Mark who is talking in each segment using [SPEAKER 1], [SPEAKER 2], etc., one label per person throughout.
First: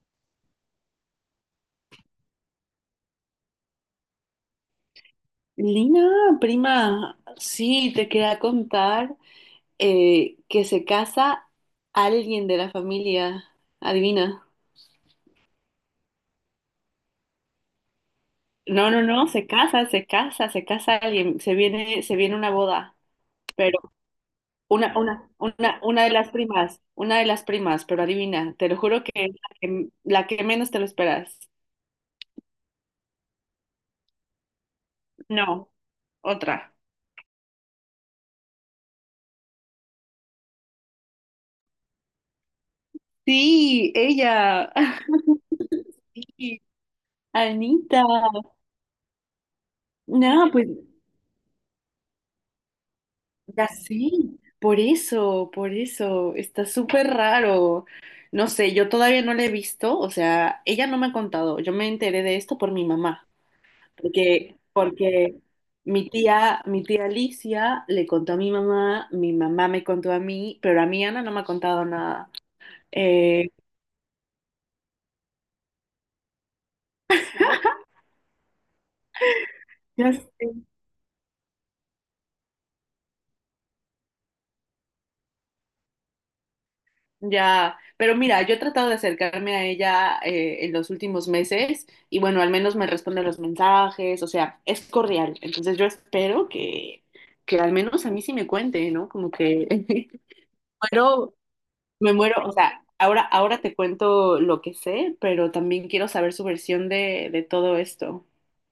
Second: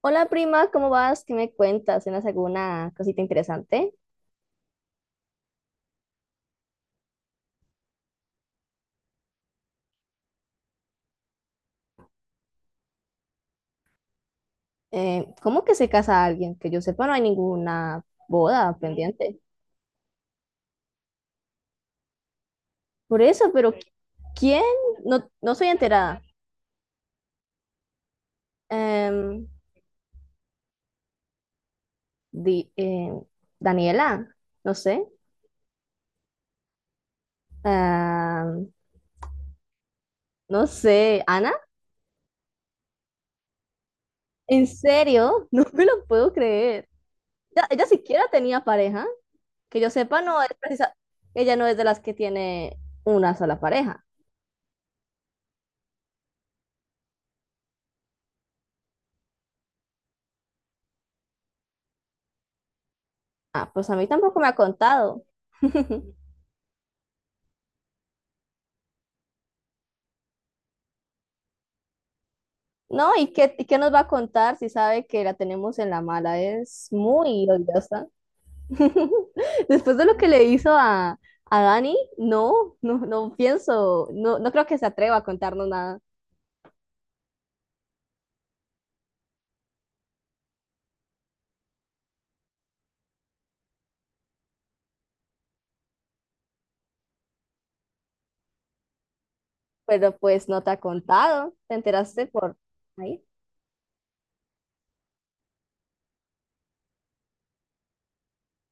[SPEAKER 1] Hola prima, ¿cómo vas? ¿Qué me cuentas? ¿Tienes alguna cosita interesante?
[SPEAKER 2] Lina, prima, sí, te quería contar que se casa alguien de la familia. Adivina.
[SPEAKER 1] ¿Cómo que se casa alguien? Que yo sepa, no hay ninguna boda
[SPEAKER 2] No, no, no,
[SPEAKER 1] pendiente.
[SPEAKER 2] se casa, se casa, se casa alguien. Se viene una boda.
[SPEAKER 1] Por eso, pero
[SPEAKER 2] Pero
[SPEAKER 1] ¿quién?
[SPEAKER 2] una, una,
[SPEAKER 1] No, no soy
[SPEAKER 2] una, una de
[SPEAKER 1] enterada.
[SPEAKER 2] las primas, una de las primas, pero adivina, te lo juro que es
[SPEAKER 1] Em,
[SPEAKER 2] la que menos te lo esperas.
[SPEAKER 1] di- em, Daniela, no sé.
[SPEAKER 2] No, otra.
[SPEAKER 1] Am, no sé, Ana,
[SPEAKER 2] Sí,
[SPEAKER 1] ¿en
[SPEAKER 2] ella.
[SPEAKER 1] serio? No me lo puedo
[SPEAKER 2] Sí,
[SPEAKER 1] creer. Ella,
[SPEAKER 2] Anita.
[SPEAKER 1] siquiera tenía pareja. Que yo sepa, no es
[SPEAKER 2] No, pues.
[SPEAKER 1] precisa. Ella no es de las que tiene una sola
[SPEAKER 2] Ya
[SPEAKER 1] pareja.
[SPEAKER 2] sí, por eso, está súper raro. No sé, yo todavía no la he visto, o sea, ella no me ha contado, yo me enteré de esto por mi mamá,
[SPEAKER 1] Ah, pues a mí tampoco me ha
[SPEAKER 2] porque,
[SPEAKER 1] contado.
[SPEAKER 2] porque mi tía, mi tía Alicia le contó a mi mamá me contó a mí, pero a mí Ana no me ha contado nada.
[SPEAKER 1] No, ¿y
[SPEAKER 2] Eh,
[SPEAKER 1] qué, y qué nos va a contar si sabe que la tenemos en la mala? Es muy odiosa. Después de
[SPEAKER 2] ya
[SPEAKER 1] lo que
[SPEAKER 2] sé.
[SPEAKER 1] le hizo a Dani, no, no, no pienso, no, no creo que se atreva a contarnos nada.
[SPEAKER 2] Ya, pero mira, yo he tratado de acercarme a ella en los últimos meses y bueno, al menos me responde los mensajes, o sea, es cordial. Entonces yo espero que al menos a mí sí me cuente, ¿no? Como que
[SPEAKER 1] Pero pues no te ha
[SPEAKER 2] muero,
[SPEAKER 1] contado, te
[SPEAKER 2] me
[SPEAKER 1] enteraste
[SPEAKER 2] muero, o
[SPEAKER 1] por
[SPEAKER 2] sea, ahora,
[SPEAKER 1] ahí.
[SPEAKER 2] ahora te cuento lo que sé, pero también quiero saber su versión de todo esto.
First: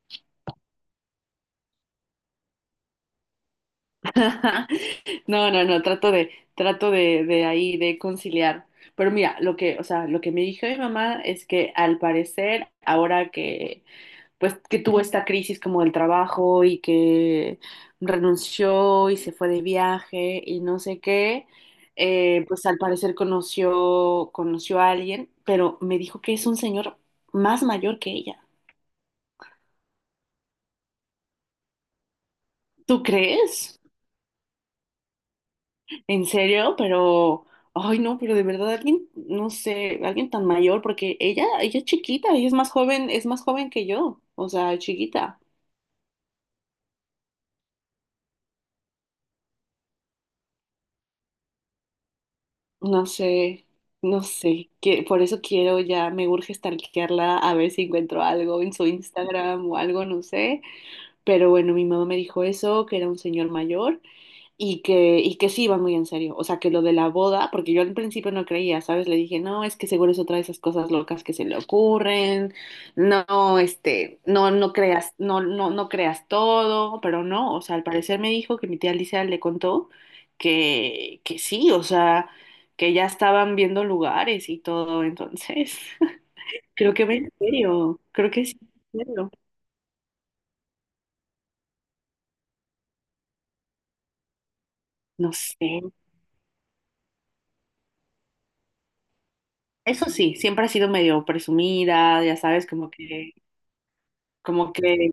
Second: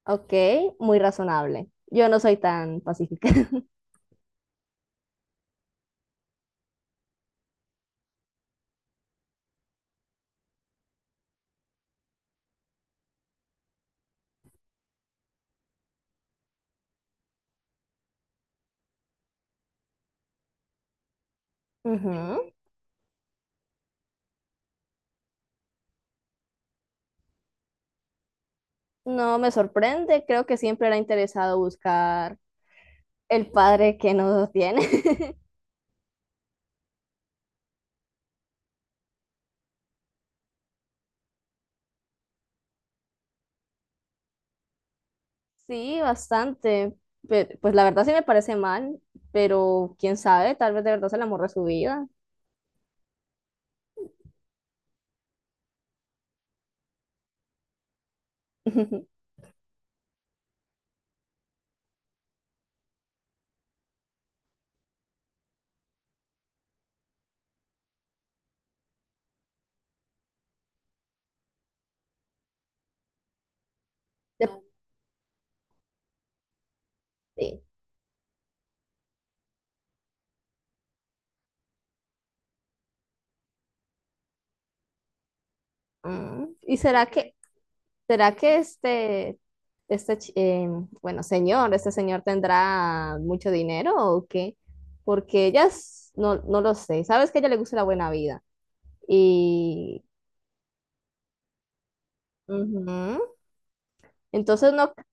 [SPEAKER 1] Ok, muy razonable. Yo no soy tan pacífica.
[SPEAKER 2] No, no, no, trato de, conciliar. Pero mira, lo que, o sea, lo que me dijo mi mamá es que al parecer, ahora que, pues, que tuvo esta crisis como del trabajo y que renunció y se fue de viaje y no sé qué,
[SPEAKER 1] Ujú.
[SPEAKER 2] pues al parecer conoció a alguien, pero me dijo que es un señor más mayor que ella.
[SPEAKER 1] No me sorprende, creo que siempre era interesado buscar
[SPEAKER 2] ¿Tú
[SPEAKER 1] el
[SPEAKER 2] crees?
[SPEAKER 1] padre que no tiene.
[SPEAKER 2] En serio, pero, ay no, pero de verdad alguien, no sé, alguien tan mayor, porque ella es chiquita, ella es más joven que yo, o sea, chiquita.
[SPEAKER 1] Sí, bastante. Pues la verdad sí me parece mal, pero quién sabe, tal vez de verdad se el amor de su vida.
[SPEAKER 2] No sé, no sé, que por eso quiero ya, me urge stalkearla a ver si encuentro algo en su Instagram o algo, no sé. Pero bueno, mi mamá me dijo eso, que era un señor mayor. Y que sí iba muy en serio. O sea, que lo de la boda, porque yo al principio no creía, ¿sabes? Le dije, no, es que seguro es otra de esas cosas locas que se le ocurren. No,
[SPEAKER 1] De-
[SPEAKER 2] no, no creas, no, no, no creas todo, pero no. O
[SPEAKER 1] sí.
[SPEAKER 2] sea, al parecer me dijo que mi tía Alicia le contó que sí, o sea, que ya estaban viendo lugares y todo. Entonces,
[SPEAKER 1] Ah, ¿y
[SPEAKER 2] creo que va en serio. Creo
[SPEAKER 1] será
[SPEAKER 2] que
[SPEAKER 1] que
[SPEAKER 2] sí, va en serio.
[SPEAKER 1] este, chi- eh, este señor tendrá mucho dinero o qué?
[SPEAKER 2] No
[SPEAKER 1] Porque
[SPEAKER 2] sé.
[SPEAKER 1] no, no lo sé. Sabes que a ella le gusta la buena vida. Y
[SPEAKER 2] Eso sí, siempre ha sido medio presumida, ya sabes, como
[SPEAKER 1] ujú.
[SPEAKER 2] que,
[SPEAKER 1] Entonces
[SPEAKER 2] como
[SPEAKER 1] no
[SPEAKER 2] que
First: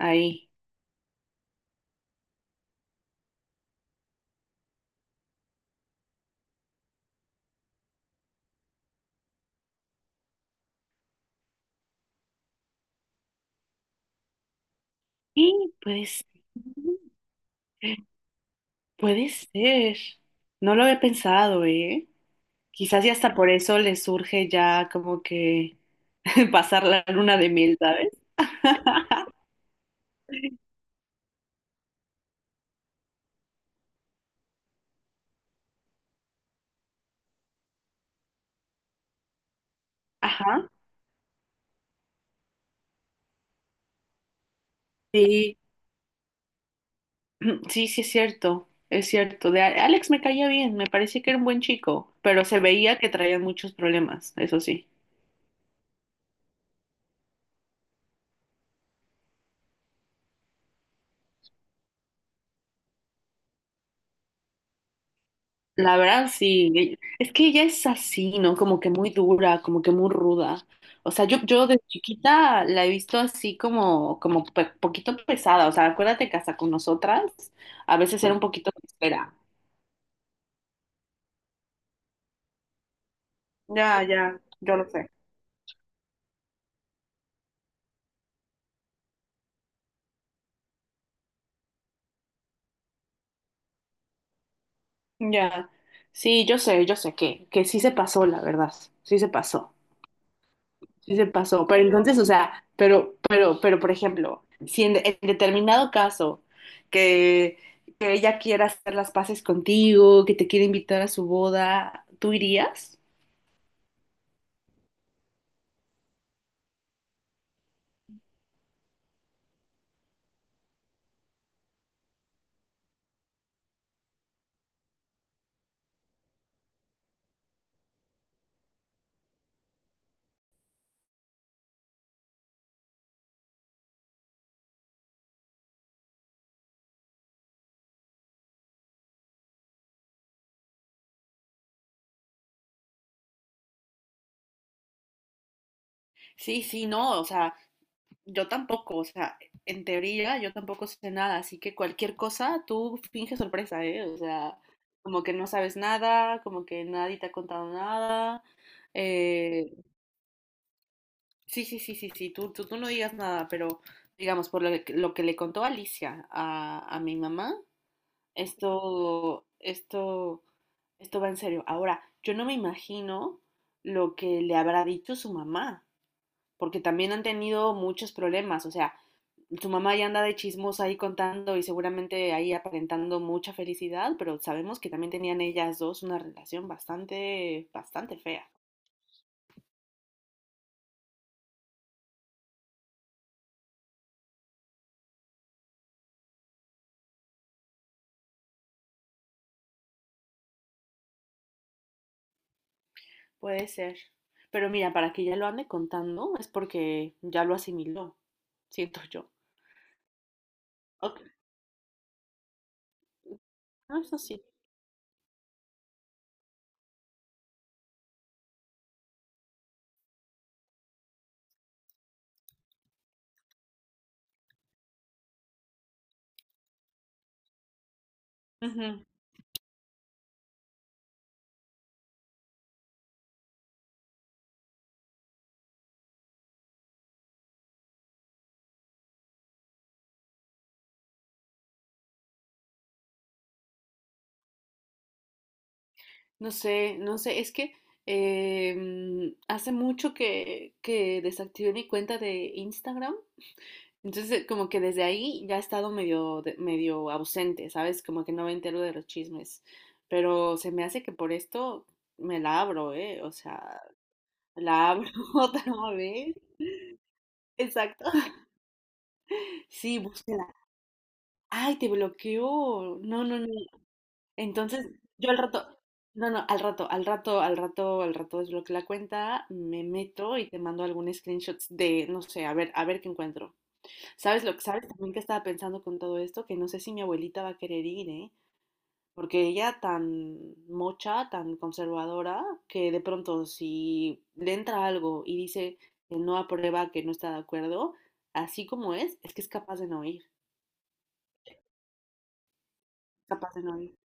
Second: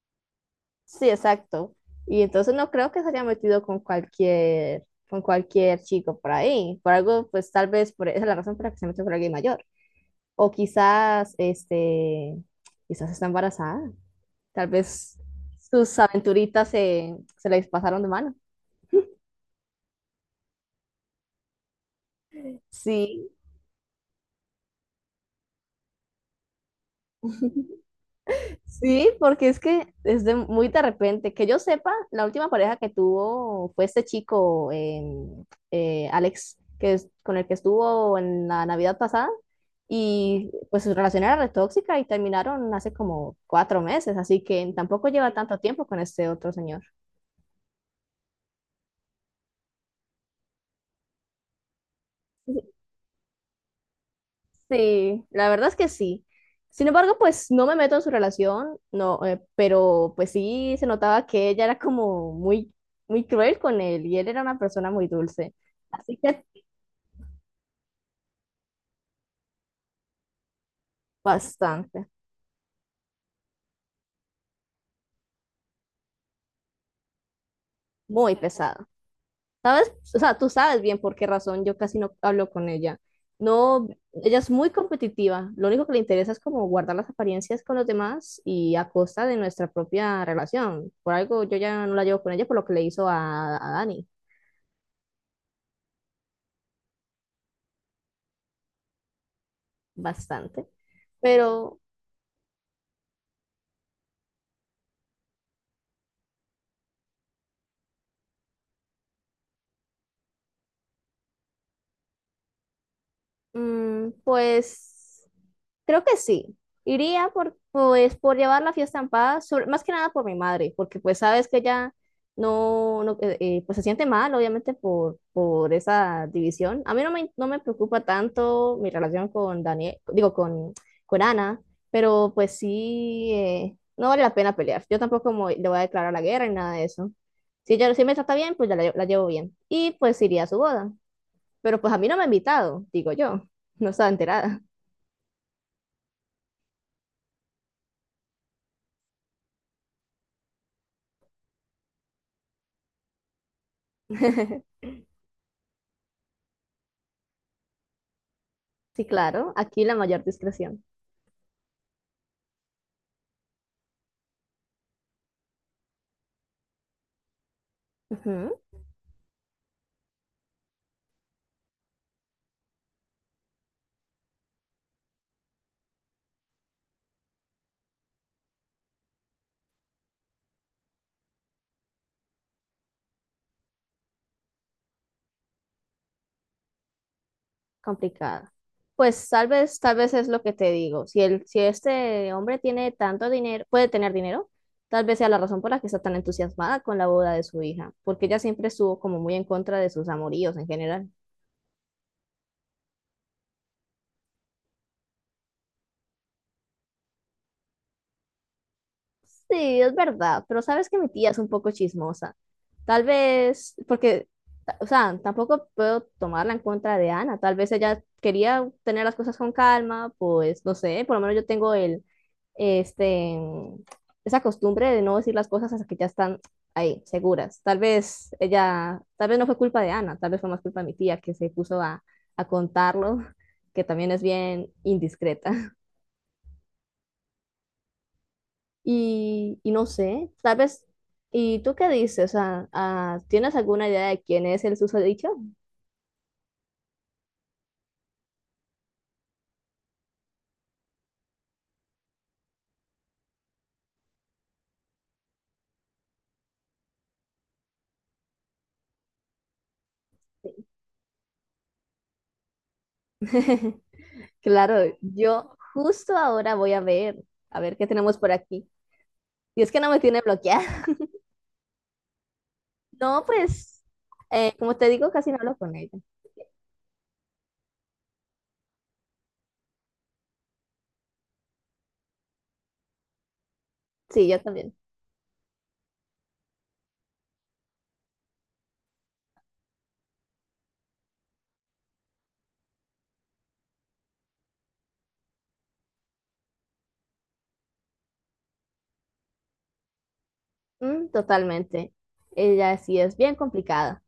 [SPEAKER 2] Ahí.
[SPEAKER 1] Sí, exacto. Y entonces no creo que se haya metido con cualquier chico por ahí. Por algo, pues tal vez por esa es la razón por la que se metió con alguien mayor. O quizás, este, quizás está embarazada. Tal vez
[SPEAKER 2] Y
[SPEAKER 1] sus
[SPEAKER 2] puede ser,
[SPEAKER 1] aventuritas se les pasaron de mano.
[SPEAKER 2] puede ser. No lo había pensado, ¿eh? Quizás y
[SPEAKER 1] Sí,
[SPEAKER 2] hasta por eso le surge ya como que pasar la luna de miel, ¿sabes?
[SPEAKER 1] Sí, porque es que es de muy de repente. Que yo sepa, la última pareja que tuvo fue este chico, Alex, que es, con el que estuvo en la Navidad pasada. Y
[SPEAKER 2] Ajá.
[SPEAKER 1] pues su relación era retóxica y terminaron hace como cuatro meses, así que tampoco lleva
[SPEAKER 2] Sí,
[SPEAKER 1] tanto tiempo con este otro señor.
[SPEAKER 2] sí, sí es cierto, es cierto. De Alex me caía bien, me parecía que era un buen chico, pero se veía que traía muchos problemas, eso sí.
[SPEAKER 1] Sí, la verdad es que sí. Sin embargo, pues no me meto en su relación, no, pero pues sí se notaba que ella era como muy, muy cruel con él y él era una persona muy dulce.
[SPEAKER 2] La
[SPEAKER 1] Así
[SPEAKER 2] verdad,
[SPEAKER 1] que
[SPEAKER 2] sí. Es que ella es así, ¿no? Como que muy dura, como que muy ruda. O sea, yo de
[SPEAKER 1] bastante,
[SPEAKER 2] chiquita la he visto así como, como poquito pesada. O sea, acuérdate que hasta con nosotras a veces era
[SPEAKER 1] muy
[SPEAKER 2] un poquito
[SPEAKER 1] pesado.
[SPEAKER 2] espera.
[SPEAKER 1] ¿Sabes? O sea, tú sabes bien por qué razón yo casi no hablo con ella. No,
[SPEAKER 2] Ya,
[SPEAKER 1] ella
[SPEAKER 2] ya,
[SPEAKER 1] es muy
[SPEAKER 2] yo lo sé.
[SPEAKER 1] competitiva. Lo único que le interesa es como guardar las apariencias con los demás y a costa de nuestra propia relación. Por algo yo ya no la llevo con ella por lo que le hizo a Dani.
[SPEAKER 2] Ya. Sí, yo sé que sí se pasó, la verdad. Sí se pasó.
[SPEAKER 1] Bastante,
[SPEAKER 2] Sí se pasó,
[SPEAKER 1] pero
[SPEAKER 2] pero entonces, o sea, pero, por ejemplo, si en determinado caso que, que ella quiera hacer las paces contigo, que te quiere invitar a su boda, ¿tú irías?
[SPEAKER 1] pues creo que sí. Iría por, pues, por llevar la fiesta en paz, más que nada por mi madre, porque pues sabes que ella no, no, pues se siente mal, obviamente, por esa división. A mí no me preocupa tanto mi relación con Daniel, digo, con Ana, pero pues sí, no vale la pena pelear. Yo tampoco me le voy a declarar la guerra ni nada de eso. Si ella si me trata bien, pues ya la llevo bien. Y pues iría a su boda. Pero pues a mí no me ha invitado, digo yo. No estaba enterada.
[SPEAKER 2] Sí, sí, no, o sea, yo tampoco, o sea, en teoría yo tampoco sé nada, así que cualquier cosa tú finges sorpresa, ¿eh? O sea, como que no sabes nada, como que nadie te ha contado nada,
[SPEAKER 1] Sí, claro,
[SPEAKER 2] eh,
[SPEAKER 1] aquí la mayor discreción.
[SPEAKER 2] Sí, sí, sí, sí, sí, tú no digas nada, pero digamos, por lo que le contó Alicia a mi mamá,
[SPEAKER 1] Ujú.
[SPEAKER 2] esto, esto, esto va en serio. Ahora, yo no me imagino lo que le habrá dicho su mamá, porque también han tenido muchos problemas, o sea, su mamá ya anda de chismosa ahí contando y seguramente ahí aparentando mucha felicidad, pero sabemos que también tenían ellas dos una relación bastante, bastante fea.
[SPEAKER 1] Complicado. Pues tal vez es lo que te digo. Si el, si este hombre tiene tanto dinero, puede tener dinero, tal vez sea la razón por la que está tan entusiasmada con la boda de su hija, porque ella siempre estuvo como muy en contra de sus amoríos en general.
[SPEAKER 2] Puede ser. Pero mira, para que ya lo ande contando es porque ya lo asimiló, siento yo.
[SPEAKER 1] Sí, es verdad, pero sabes que mi
[SPEAKER 2] Ok,
[SPEAKER 1] tía es un poco chismosa. Tal vez,
[SPEAKER 2] no, eso
[SPEAKER 1] porque,
[SPEAKER 2] sí.
[SPEAKER 1] o sea, tampoco puedo tomarla en contra de Ana. Tal vez ella quería tener las cosas con calma, pues no sé, por lo menos yo tengo el, este, esa costumbre de no decir las cosas hasta que ya están ahí, seguras. Tal vez
[SPEAKER 2] Ujú.
[SPEAKER 1] ella, tal vez no fue culpa de Ana, tal vez fue más culpa de mi tía que se puso a contarlo, que también es bien indiscreta. Y no sé, tal vez, ¿y tú qué dices? O sea, ah, ¿tienes alguna idea de quién es el susodicho?
[SPEAKER 2] No sé, no sé, es que hace mucho que desactivé mi cuenta de Instagram. Entonces, como que desde ahí ya he estado medio, medio ausente, ¿sabes? Como que no me entero de los chismes. Pero se me hace que por esto me la abro, ¿eh? O sea, la
[SPEAKER 1] Claro,
[SPEAKER 2] abro
[SPEAKER 1] yo
[SPEAKER 2] otra
[SPEAKER 1] justo
[SPEAKER 2] vez.
[SPEAKER 1] ahora voy a ver qué
[SPEAKER 2] Exacto.
[SPEAKER 1] tenemos por aquí. Y es que no
[SPEAKER 2] Sí,
[SPEAKER 1] me tiene
[SPEAKER 2] búsquela.
[SPEAKER 1] bloqueada.
[SPEAKER 2] Ay, te bloqueó. No,
[SPEAKER 1] No,
[SPEAKER 2] no, no.
[SPEAKER 1] pues, como
[SPEAKER 2] Entonces,
[SPEAKER 1] te digo,
[SPEAKER 2] yo
[SPEAKER 1] casi
[SPEAKER 2] al
[SPEAKER 1] no hablo
[SPEAKER 2] rato,
[SPEAKER 1] con ella.
[SPEAKER 2] no, no, al rato desbloqueo la cuenta, me meto y te mando algún screenshots de, no sé, a ver qué encuentro.
[SPEAKER 1] Sí,
[SPEAKER 2] ¿Sabes
[SPEAKER 1] yo
[SPEAKER 2] lo que
[SPEAKER 1] también.
[SPEAKER 2] sabes también que estaba pensando con todo esto? Que no sé si mi abuelita va a querer ir, ¿eh? Porque ella tan mocha, tan conservadora, que de pronto si le entra algo y dice que no aprueba, que no está de acuerdo, así como es que es capaz de no ir,
[SPEAKER 1] Mm, totalmente. Ella sí es bien
[SPEAKER 2] capaz de no ir.
[SPEAKER 1] complicada.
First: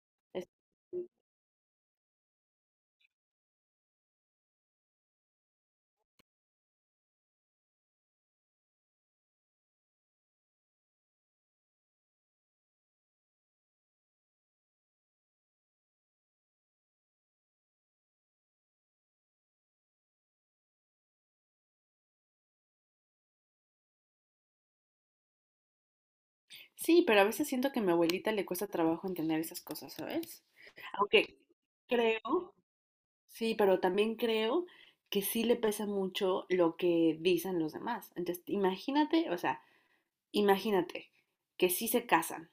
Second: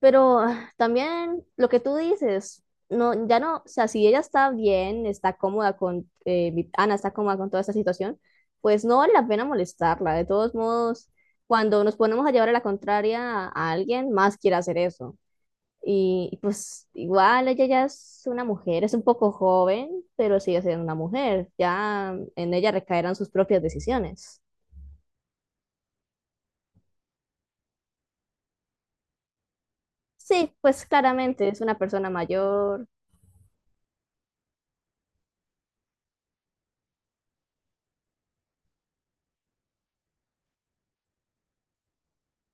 [SPEAKER 1] Pero
[SPEAKER 2] Es-
[SPEAKER 1] ah, también lo que tú dices, no, ya no, o sea, si ella está bien, está cómoda con, Ana está cómoda con toda esta situación, pues no vale la pena molestarla. De todos modos, cuando nos ponemos a llevar a la contraria a alguien, más quiere hacer eso. Y pues igual ella ya es una mujer, es un poco joven, pero sigue siendo una mujer. Ya en ella recaerán sus propias decisiones.
[SPEAKER 2] Sí, pero a veces siento que a mi abuelita le cuesta trabajo entender esas cosas, ¿sabes?
[SPEAKER 1] Sí, pues
[SPEAKER 2] Aunque
[SPEAKER 1] claramente es una persona
[SPEAKER 2] creo,
[SPEAKER 1] mayor.
[SPEAKER 2] sí, pero también creo que sí le pesa mucho lo que dicen los demás. Entonces, imagínate, o sea, imagínate que sí se casan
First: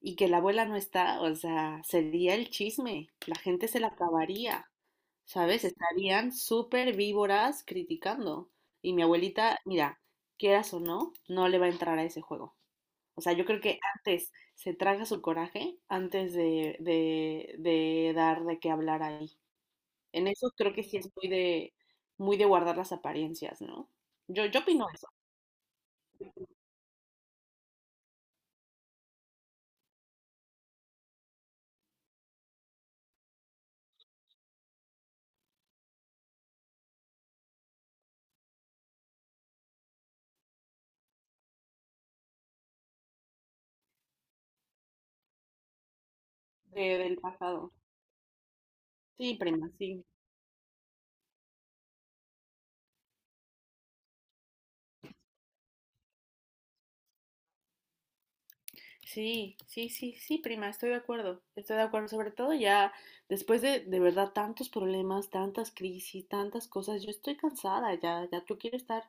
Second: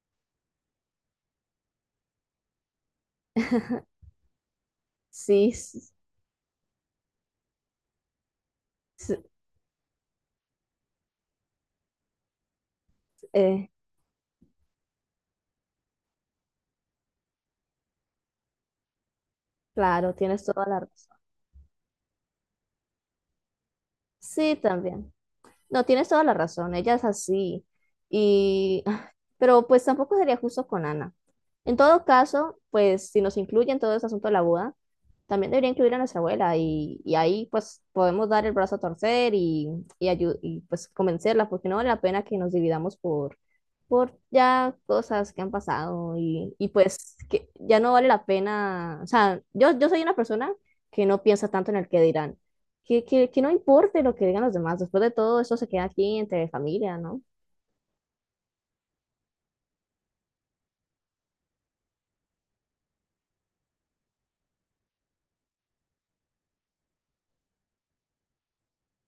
[SPEAKER 2] y que la abuela no está, o sea, sería el chisme, la gente se la acabaría,
[SPEAKER 1] Sí,
[SPEAKER 2] ¿sabes? Estarían súper víboras criticando. Y mi
[SPEAKER 1] s-
[SPEAKER 2] abuelita, mira, quieras o no, no le va a entrar a ese juego. O sea, yo creo
[SPEAKER 1] eh,
[SPEAKER 2] que antes se traga su coraje antes de dar de qué hablar ahí.
[SPEAKER 1] claro,
[SPEAKER 2] En
[SPEAKER 1] tienes
[SPEAKER 2] eso
[SPEAKER 1] toda
[SPEAKER 2] creo
[SPEAKER 1] la
[SPEAKER 2] que sí es
[SPEAKER 1] razón.
[SPEAKER 2] muy de guardar las apariencias, ¿no? Yo,
[SPEAKER 1] Sí,
[SPEAKER 2] yo opino eso,
[SPEAKER 1] también. No, tienes toda la razón, ella es así. Y, ah, pero pues tampoco sería justo con Ana. En todo caso, pues si nos incluyen todo ese asunto de la boda, también debería incluir a nuestra abuela y ahí pues podemos dar el brazo a torcer y y pues convencerla, porque no vale la pena que nos dividamos por ya cosas que han pasado y
[SPEAKER 2] del
[SPEAKER 1] pues que
[SPEAKER 2] pasado.
[SPEAKER 1] ya no vale la pena, o
[SPEAKER 2] Sí,
[SPEAKER 1] sea,
[SPEAKER 2] prima,
[SPEAKER 1] yo
[SPEAKER 2] sí.
[SPEAKER 1] soy una persona que no piensa tanto en el que dirán que no importe lo que digan los demás, después de todo eso se queda aquí entre familia, ¿no?
[SPEAKER 2] Sí, sí, sí, sí, prima, estoy de acuerdo. Estoy de acuerdo. Sobre todo ya después de verdad, tantos problemas, tantas crisis, tantas cosas. Yo estoy cansada ya. Ya yo quiero estar.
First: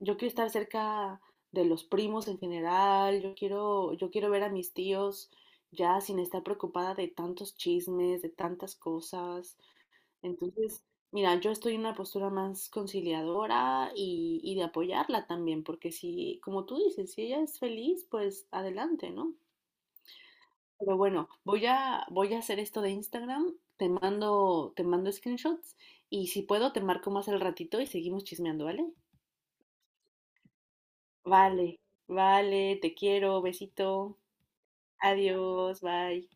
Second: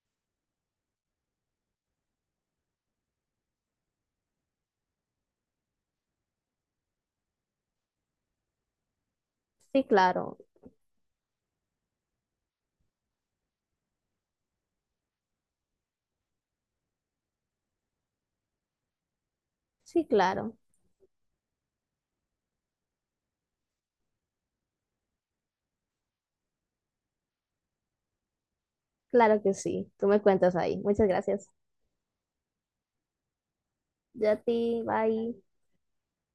[SPEAKER 2] Yo quiero estar cerca de los primos en general, yo quiero ver a mis tíos ya sin estar preocupada de tantos chismes, de tantas cosas.
[SPEAKER 1] Sí, claro,
[SPEAKER 2] Entonces, mira, yo estoy en una postura más conciliadora y de apoyarla también, porque si, como tú dices, si ella es feliz, pues adelante, ¿no?
[SPEAKER 1] sí, claro,
[SPEAKER 2] Pero bueno, voy a hacer esto de Instagram, te mando screenshots y si puedo te marco más al ratito y seguimos chismeando, ¿vale?
[SPEAKER 1] claro que sí. Tú me cuentas ahí. Muchas gracias.
[SPEAKER 2] Vale, vale, te quiero, besito,
[SPEAKER 1] Ya a ti, bye.
[SPEAKER 2] adiós, bye.